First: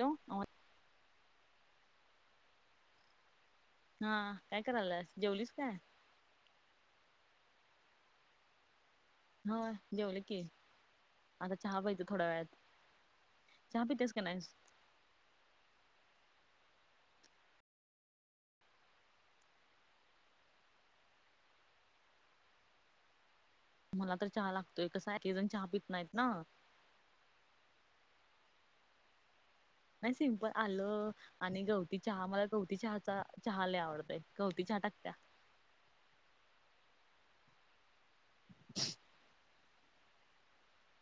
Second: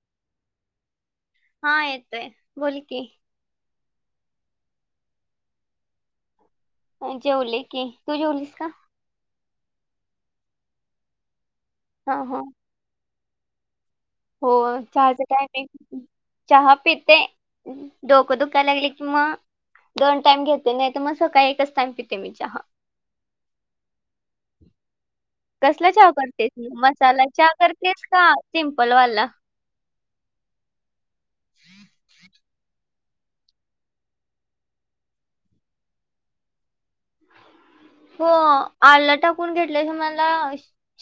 Hello. हा येतोय, बोल की. हा, काय कराल्यास? जेवलीस काय? हो जेवले की, तू जेवलीस का? हो, जेवलं की, आता चहा प्यायचा हा थोड्या हा वेळात, चहा पित्यास हो, चहाच टायमिंग, चहा पिते डोकं दुखायला लागल कि मग दोन टाइम घेते, नाही तर मग सकाळी एकच टाइम पिते मी चहा. मला तर चहा लागत [unintelligible] कसं हाय कसला चहा करतेस? मसाला चहा करतेस? की सिंपल वाला. नाही, सिंपल आलं आणि गवती चहा, मला गवती चहाचा, चहा लई आवडतोय, गवती चहा टाकत्या. हो, आल टाकून घेतल्याशिवाय मला,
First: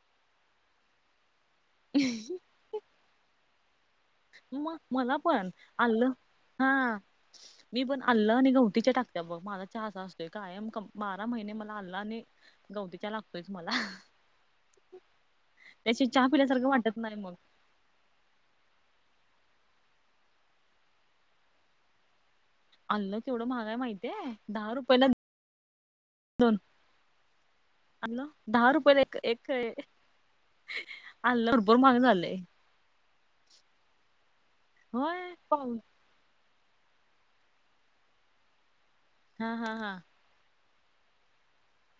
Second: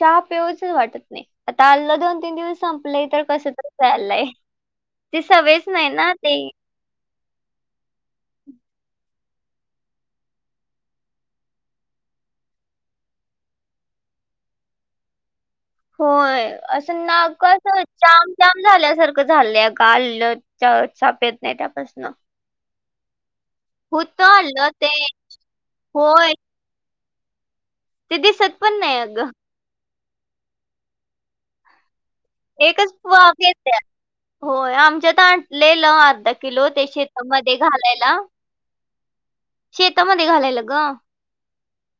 चहा पाऊसच वाटत नाही. आता अल्ल दोन-तीन दिवस संपलंय, तर कसं तर म मला पण, नाही अल्ल ना ते हा मी पण अल्ल आणि गवतीच्या टाकत्या बघ, माझा चहा अस असतोय, कायम बारा महिने मला आलं आणि गवती चहा लागतोयच मला. त्याची चहा होय, पिल्यासारखं वाटत असं नाही नाक मग कसं जाम जाम झाल्यासारखं झालंय आग, काल चहा पेत नाही त्यापसन अल्ल केवढं महाग हाय माहिती हाय? आलं दहा ते रुपयाला होय दोन ते आलं दिसत दहा पण नाही रुपयला एक अगं एक हे, आलं भरपूर महाग झालंय. एकच [unintelligible] होय, आमच्यात होय. पाहू आणलेलं अर्धा किलो किलो ते शेतामध्ये घालायला, हा हा हा शेतामध्ये घालायला ग.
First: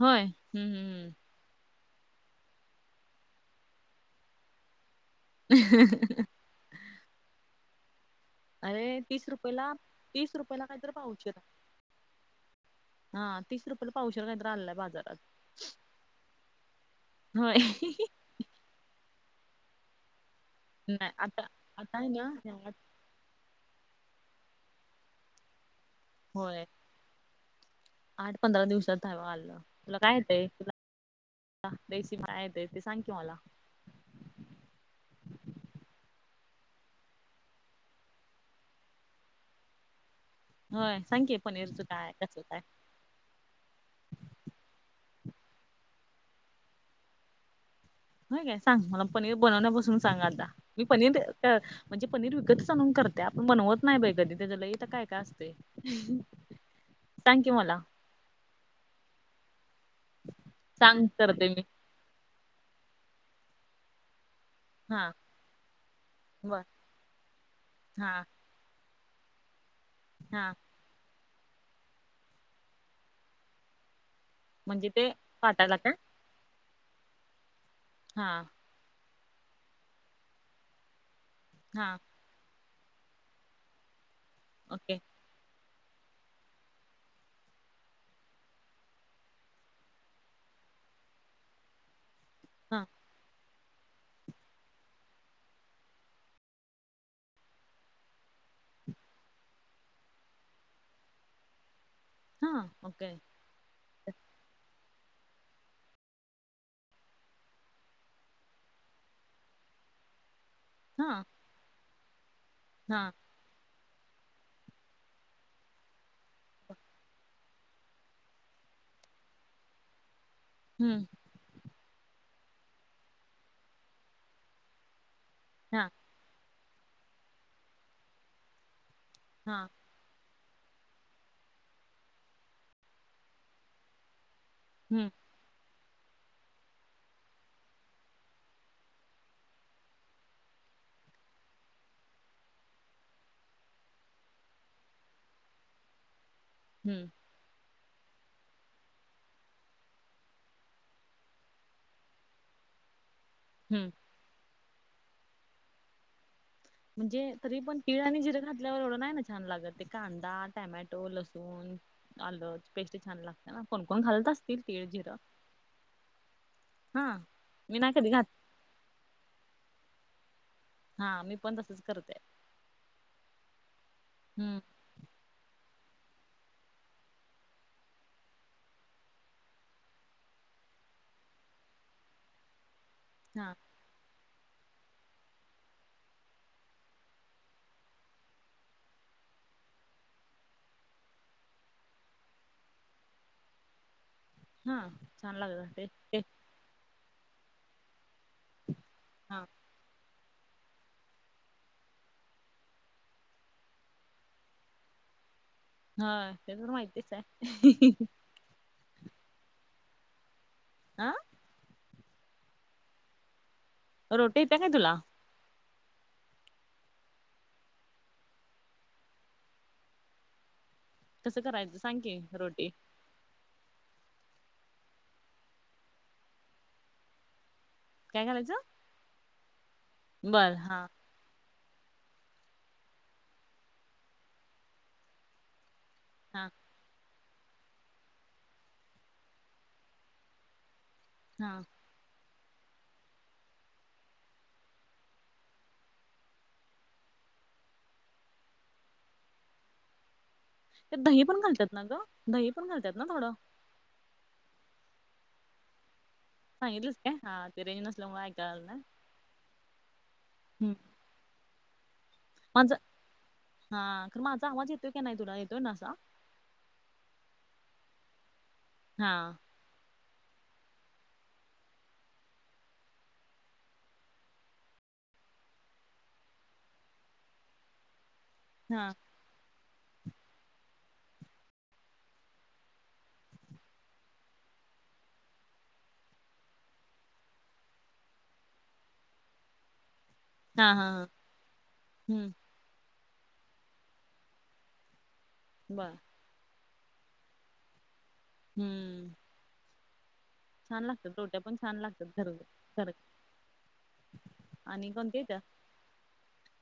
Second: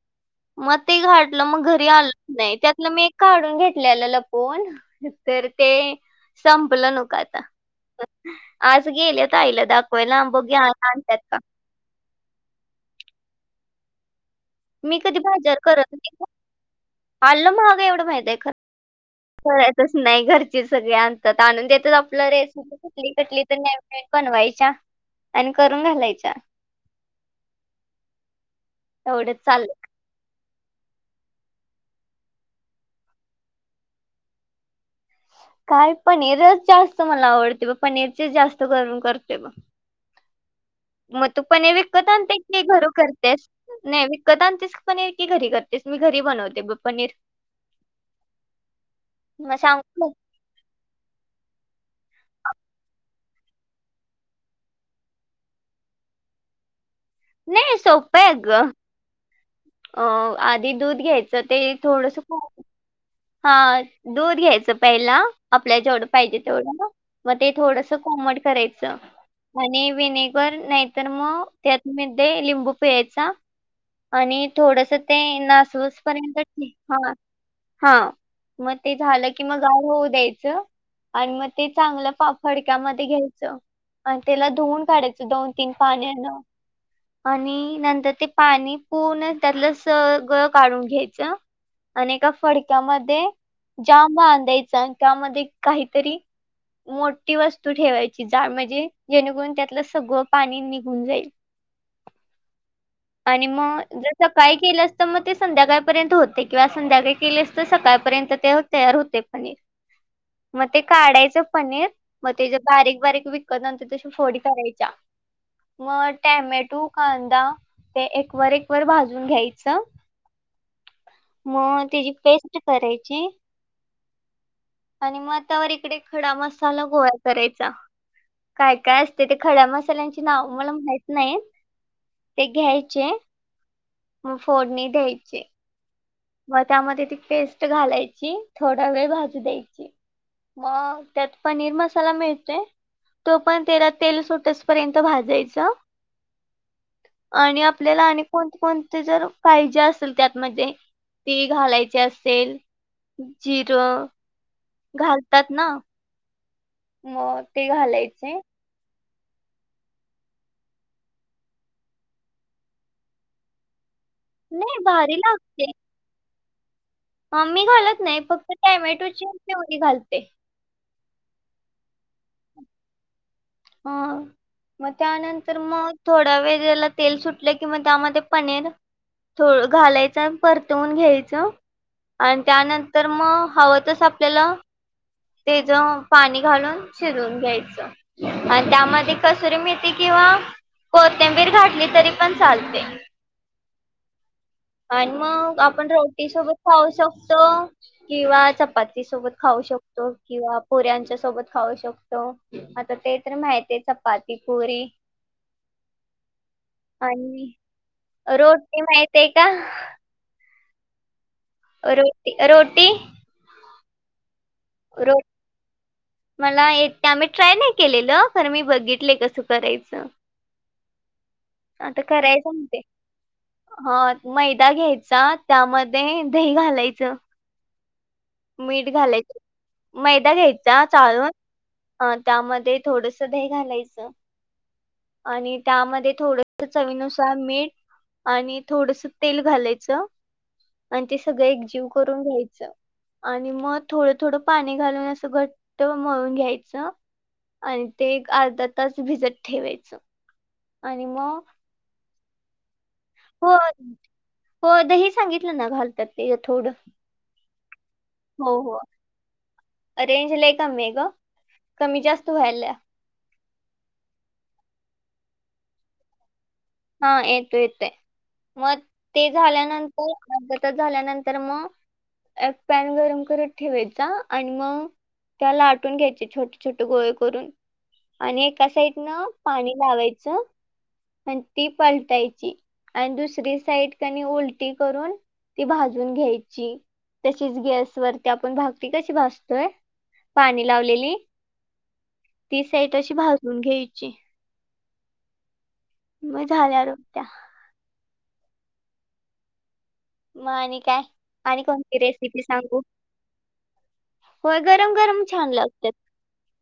होय हम्म म ते, हम्म घा मग घरी आल नाही, त्यातलं मी एक काढून घेतलेलं लपून. तर ते हम्म संपलं नव का आता. आज अरे तीस गेलेत आईला रुपयेला दाखवायला, तीस बघूया रुपयाला आज काहीतरी आणत्यात का. पावशेर हा तीस रुपयला पावशर काहीत अल्ल हाय. मी कधी बाजार करत नाही ग, अल्ल होय महाग हाय एवढ माहिती आहे. करतच नाही, घरची सगळी नाही आणतात, आता आणून देतात, आता आहे आपल् ना रेस कुठली कटली तर [unintelligible] बनवायच्या, आणि करून घालायच्या. होय, आठ पंधरा दिवसात हव एवढंच आलं चाललं तुला काय येतय, तुला [unintelligible] खायाय येतय ते, सांग की मला. काय पनीरच जास्त मला आवडतय बघ, पनीरचीच, जास्त करून करतोय बघ. होय सांग मग की तू पनीर पनीरचं विकत काय आणते, कसं काय की घरू कर तेच, नाही विकत आणतेस पनीर की, घरी करतेस, मी घरी बनवते पनीर. होय काय सांग, मला पनीर मग बनवण्यापासून सांगू का? सांग आता मी पनीर म्हणजे [unintelligible] पनीर विकतच आणून करत्या, पण बनवत नाही बाई कधी, त्याच लइ काय काय असतंय. [unintelligible] [inaudible] नाही सोप आहे अगं. अ आधी दूध सांग घ्यायचं, करते मी ते थोडस, हा दूध घ्यायच हा पहिला, आपल्याला जेवढं पाहिजे बर तेवढं, मग ते थोडस हा कोमट करायचं आणि हा विनेगर नाही तर मग त्यात म लिंबू पिळायचा, आणि म्हणजे थोडस ते पाटाला काय नासवूस पर्यंत, हा हा. हां मग ते झालं की, मग गार होऊ द्यायचं, आणि मग ते हा चांगलं पाप फडक्यामध्ये घ्यायचं, आणि त्याला धुवून ओके काढायचं दोन तीन पाण्यान आणि नंतर ते पाणी, पूर्ण त्यातलं सगळं काढून घ्यायचं आणि एका हा फडक्यामध्ये ज्या बांधायचा त्यामध्ये काहीतरी मोठी वस्तू ठेवायची. जाळ म्हणजे जेणेकरून त्यातलं सगळं पाणी निघून जाईल. हा ओके. आणि मग जसं काळी केलं असत मग ते संध्याकाळपर्यंत होते किंवा संध्याकाळी केले अस. सकाळपर्यंत ते तयार होते पनीर मग ते हा काढायचं पनीर. मग ते ज बारीक हा बारीक विकत नाहींत तशी फोडी करायच्या मग. टॅमॅटो कांदा हे एक ववर एक व भाजून घ्यायच. हम्म. मग तची पेस्ट करायची. आणि मग आतावर हा इकडे खडा मसाला गोवा करायचा. काय काय असते ते हा खड्या मसाल्यांची ना मला माहित नाही ते घ्यायचे. म फोडणी हम्म द्यायची. मग त्यामध्ये ती पेस्ट घालायची थोडा वेळ भाजू द्यायची. मग त्यात पनीर मसाला मिळतोय. तो पण त्याला तेल सुोटसपर्यंत भाजायचा. हम्म. आणि आपल्याला आणि कोणते कोणते जर काळजे असेल त्यातमध्ये ती घालायची असेल हम्म जिरं घालतात ना. म्हणजे मग तरी ते पण पिळ आणि घालायचे जि ज. ल्या एढं नाही ना छान लागत ते कांदा टमॅटो लसूण आलूची पेस्ट छान लागते ना कोण कोोण घालत अस. नाही भारी लागते. हा म मी घालत नाही फक्त टोमॅटो ची प्यवरी घालते. हा मी पण तसच करतेय. हा. हम्म मग त्यानंतर मग थोडा वेळ त्याला तेल सुटलं कि मग त्यामध्ये पनीर थोडं घालायचं आणि परतवून घ्यायचं आणि त्यानंतर तर मग हा हवंतच आपल्याला तेच पाणी घालून शिजवून घ्यायचं. आणि त्यामध्ये कसूरी मिळते किंवा कोतंबीर घाटली तरी पण चालते. हा आणि छान मग लागत ते आपण ते रोटी सोबत खाऊ शकतो किंवा चपाती सोबत हा खाऊ शकतो. किंवा पुऱ्यांच्या सोबत खाऊ शकतो आता ते तर माहिती आहे चपाती पुरी [unintelligible] हा ते तर माहितीच आणि आहे. रोटी माहती आहे का? आा. रोट रोटी रटी त्या काय तुला? हो. मला य आम्ही ट्राय नाही केलेलं कार मी बघितले कसं करायचं. कसं करायचं सांग आता की कराय रोटी जमते. हा मैदा घ्यायचा त्यामध्ये दही घालायचं. काय घालायचं मीठ घालायच मैदा बर घ्यायचा हा चाळून अ त्यामध्ये थोडस दही घालायचं आणि त्यामध्ये हा थोडस. चवीनुसार मीठ आणि थोडस तेल घालायचं. आणि ते सगळ हा एकजीव करून घ्यायचं आणि मग थोडं. थोडं पाणी घालून असं घट्ट मळून घ्यायचं. आणि ते एक अर्धा तास भिजत ठेवायचं. ते आणि दही पण मग घालतात ना ग दही पण घालतात ना थोडं हो हो दही सांगितलं ना घालतात ते थोडं सांगितलच का हा ते रेंज नसल्या मुळ ऐकायला हो आल ना हो रेंज ला कमी आहे ग कमी जास्त व्हायला माझा हा खर माझा आवाज येतोय की नाही तुला येतोय ना हा येतो येतय मग हा ते झाल्यानंतर अर्धा तास झाल्यानंतर मग एक पॅन गरम करत ठेवायचा आणि मग त्या लाटुन घ्यायचे छोटे छोटे गोळे करून आणि एका हा साइडन पाणी लावायचं ती पलटायची आणि दुसरी साइड त्यांनी उलटी करून ती भाजून घ्यायची तशीच गॅस वरती आपण भाकरी कशी भासतोय पाणी हा हा हा लावलेली हम्म ती साइट अशी भाजून घ्यायची बा मग झाल्या र होत्या हम्म मग आणि छान काय लागतात रोट्या पण आणि छान कोणती लागतात घर रेसिपी सांगु घर होय गरम गरम छान लागतात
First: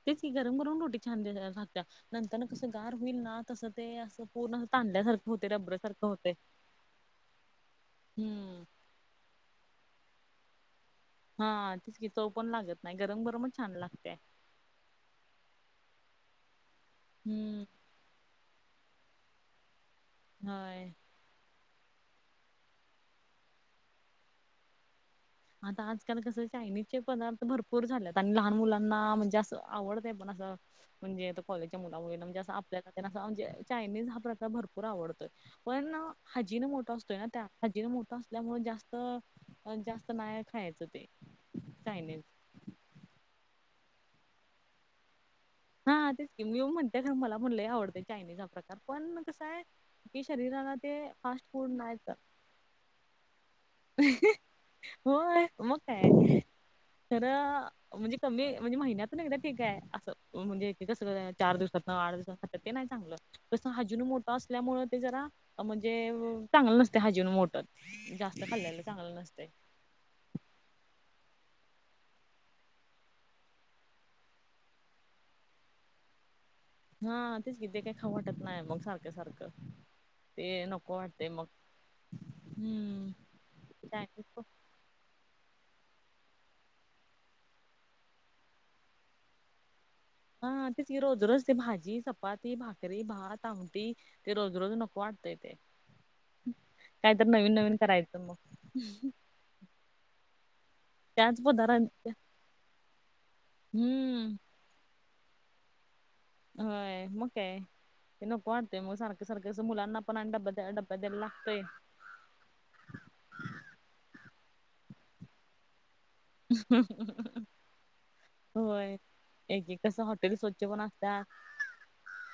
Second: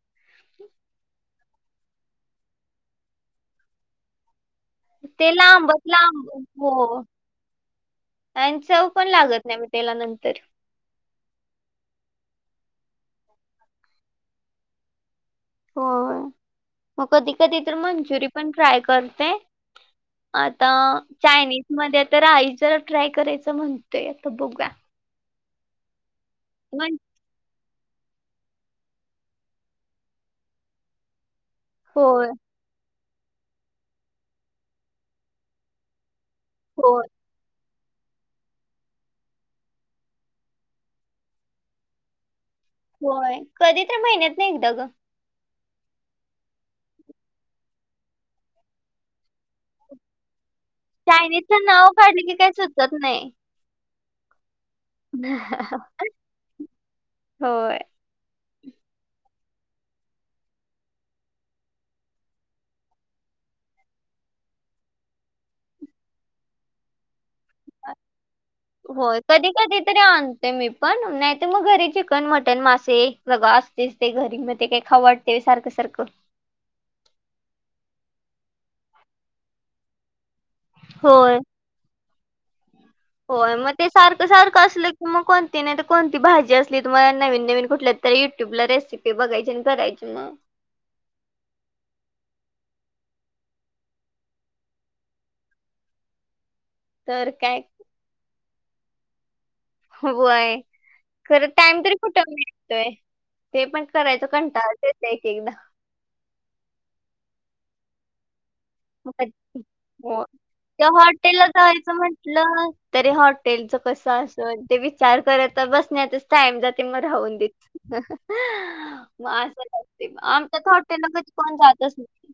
तेची गरम करून रोटी छान लागत नंतर ना कसं गार होईल ना तसं ते असं पूर्ण ते तांदल्यासारखं लाबं होते लांबत रबरासारखं लांब होते. हो आणि हम्म. चव पण लागत नाही मी त्याला नंतर हा तितकी चव पण लागत नाही गरम गरमच छान लागतेय हो मग कधी कधी हम्म. तर मंचुरी पण ट्राय करतेय आता होय. चायनीज मध्ये आता राही ज ट्राय करायचं म्हणतोय आता बघ आता आजकाल कसं चायनीज मग चे पण भरपूर झालेत आणि लहान मुलांना म्हणजे असं आवडतय पण असं म्हणजे कॉलेजच्या मुला मुमुळे होय म्हजे अस म्हणजे चायनीज हा प्रकार भरपूर आवडतोय पण हाजी न मोठा होय असतोय ना खजीन मोठं असल्यामुळे जास्त जात नाही खायचं ते चायनीज होय कधी त्या महिन्यात नेलत ग हा तेच की मी ये म्हणतेय खर मला म्हणलंय आवडते चायनीज हा प्रकार पण कसा आहे ही शरीराला ते फास्ट चायनीजच फूड नाव नाही तर काढलं की काही सुचत नाही होय मग काय खरं होय म्हणजे म म्हणजे महिन्यातुन एकदा ठीक आहे असं म्हणजे कसं चार दिवसात ना आठ दिवसात ते नाही चांगलं तसं हाजीनु मोठं असल्यामुळे ते जरा म्हणजे चांगलं नसते हाजीन मोठत होय कधी कधी तरी आण ते मी पण नाहीत मग घरी चिकन मटन मासे बग असतेच ते घरी मग ते काही खाव वा ते सारखं सारखं हा तेच किे काही खावु वाटत नाही मग सारखं सारखं ते नक कोते होय मग हम्म होय मग ते चायनीज सारखं पण सारखं असलं मग कोणती नाही तर कोणती भाजी असली तुम्हाला नवीन नवीन कुठल्या तर युट्यूब ला रेसि िपे बघाय आणि करायची मग ह त रोज रज ते भाजी चपाती भाकरी भात आमटी ते रोज रोज नको वाटतंय ते [inaudible] काहीत तर नवीन काय नवीन करायचं मग होय आहे त्याच खरं टाइम पदार्थ तरी कुठतोय ते पण करायचं हम्म कंटाळ येत एक एकदा होय मग काय ते नको वाटततेय मग सारख्या कधी- सारख्या मुलांना पण हो आणि डब्या डब्या द्यायला लागतय म्ह तरी हॉटेलच कस असेल ते विचार करत बसण्या टाईम जाते मग राहून देत होय. मग एक एक कसं असंते हॉटेल स्वच्छ आमच्यात पण हॉटेल ला असतात कोण जातच नाही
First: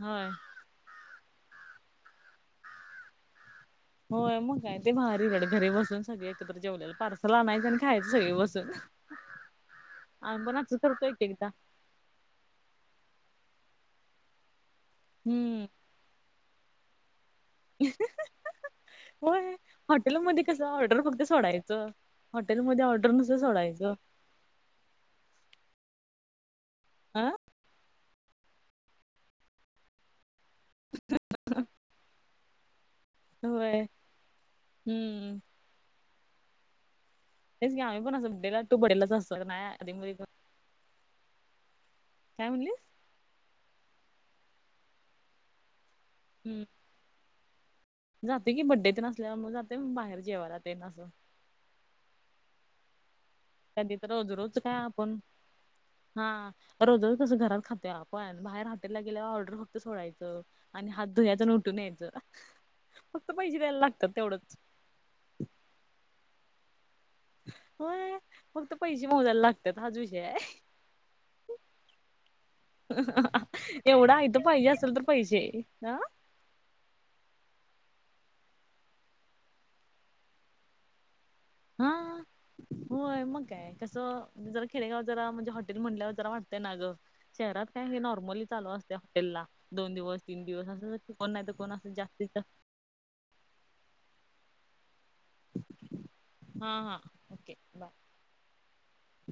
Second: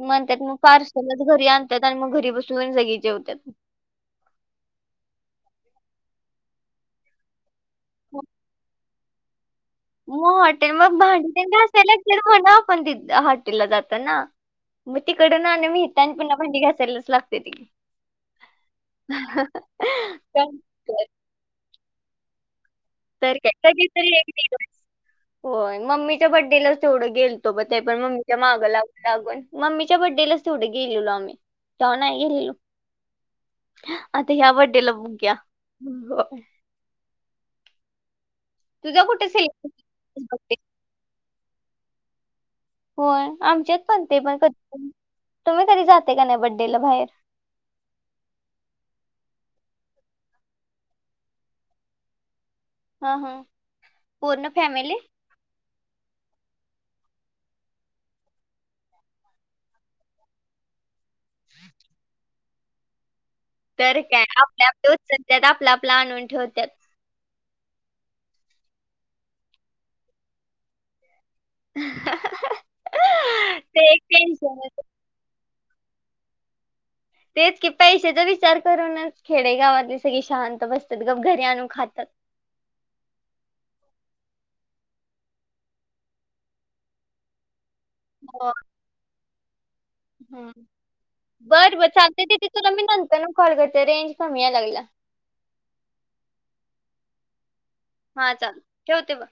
होय मग पार्सलच घरी आणतात आणि मग घरी बसून जागे जेवतात होय मग काय ते बाहेर इकडे घरी बसून सगळे एकत्र जेवलेलं पार्सल आणायचं आणि खायचं सगळी बसून मग आम्ही पण हॉटेल असंच मग करतो एक भांड एकदा त्यांना असायला तिकडे म्हणा आपण त हॉटेला जात ना मग तिकड ना हम्म मी त्यांनी पुन्हा भांडी घासायला लागतंय होय हॉटेलमध्ये कस ऑर्डर तर फक्त सोडायचं हॉटेलमध्येध्ये ऑर्डर तर नुसत काय सोडायचं कधीतरी एक होय मम्मीच्या बड्डेलाच तेवढं हा गेलतो ब ते पण मम्मी च्या माग लागून लागवून मम्मीच्या बड्डेलाच तेवढे गेलेलो आम्ही तेव नाही गेलेलो होय आता ह्या बडेला बगूया हम्म तेच घ आम्हीणं बडेला तू तुझा बडेलाच कुठे असं ना नाही आधी सेलिब्रेशन बर्थडे काय म्हणली होय आमच्यात पण ते पण कधी तुम्ही कधी जाते का नाही बड्डेला बाहेर जाते की बड्डेेत नसल्या मग जाते बाहेर जेवालाात ना असं हा हा कधी तर रोज पूर्ण रोज का फॅमिली आपण हा रोजच तसं घरात खाते आपण बाहेर हातला गेल्यावर ऑर्डर फक्त सोडायचं आणि हात धु्याच उठून या्यायच. फक्त पैशेऽ तर काय,, आपल्या आपल्या उचलत्यात,, आपलं आपलं आणून ठेवतात. होय,, फक्त पैसे मोजायला लागतात,, हाज विषय आहे. ते एक एवढं आयतं टेन्शन पाहिजे असेल तर पैसेे ह,, तेच की पैशाचा विचार करूनच खेडेगावातली सगळी शांत बसतात ग घरी आणनु हा होय मग काय कसं जरा खेडेगाव जरा म्हणजे हॉटेल म्हणल्यावर जरा वाटतंय ना गं शहरात काय हे नॉर्मली हो चालू असते हॉटेलला दोन दिवस तीन हम्म. दिवस अस कोण नाही तर कोण बरं बरं असं चालतंय जास्तीच दीदी तुला मी नंतर कॉल करते रेंज कमी या लागला हा हा ओके बाय हा चाल ठेवते बघ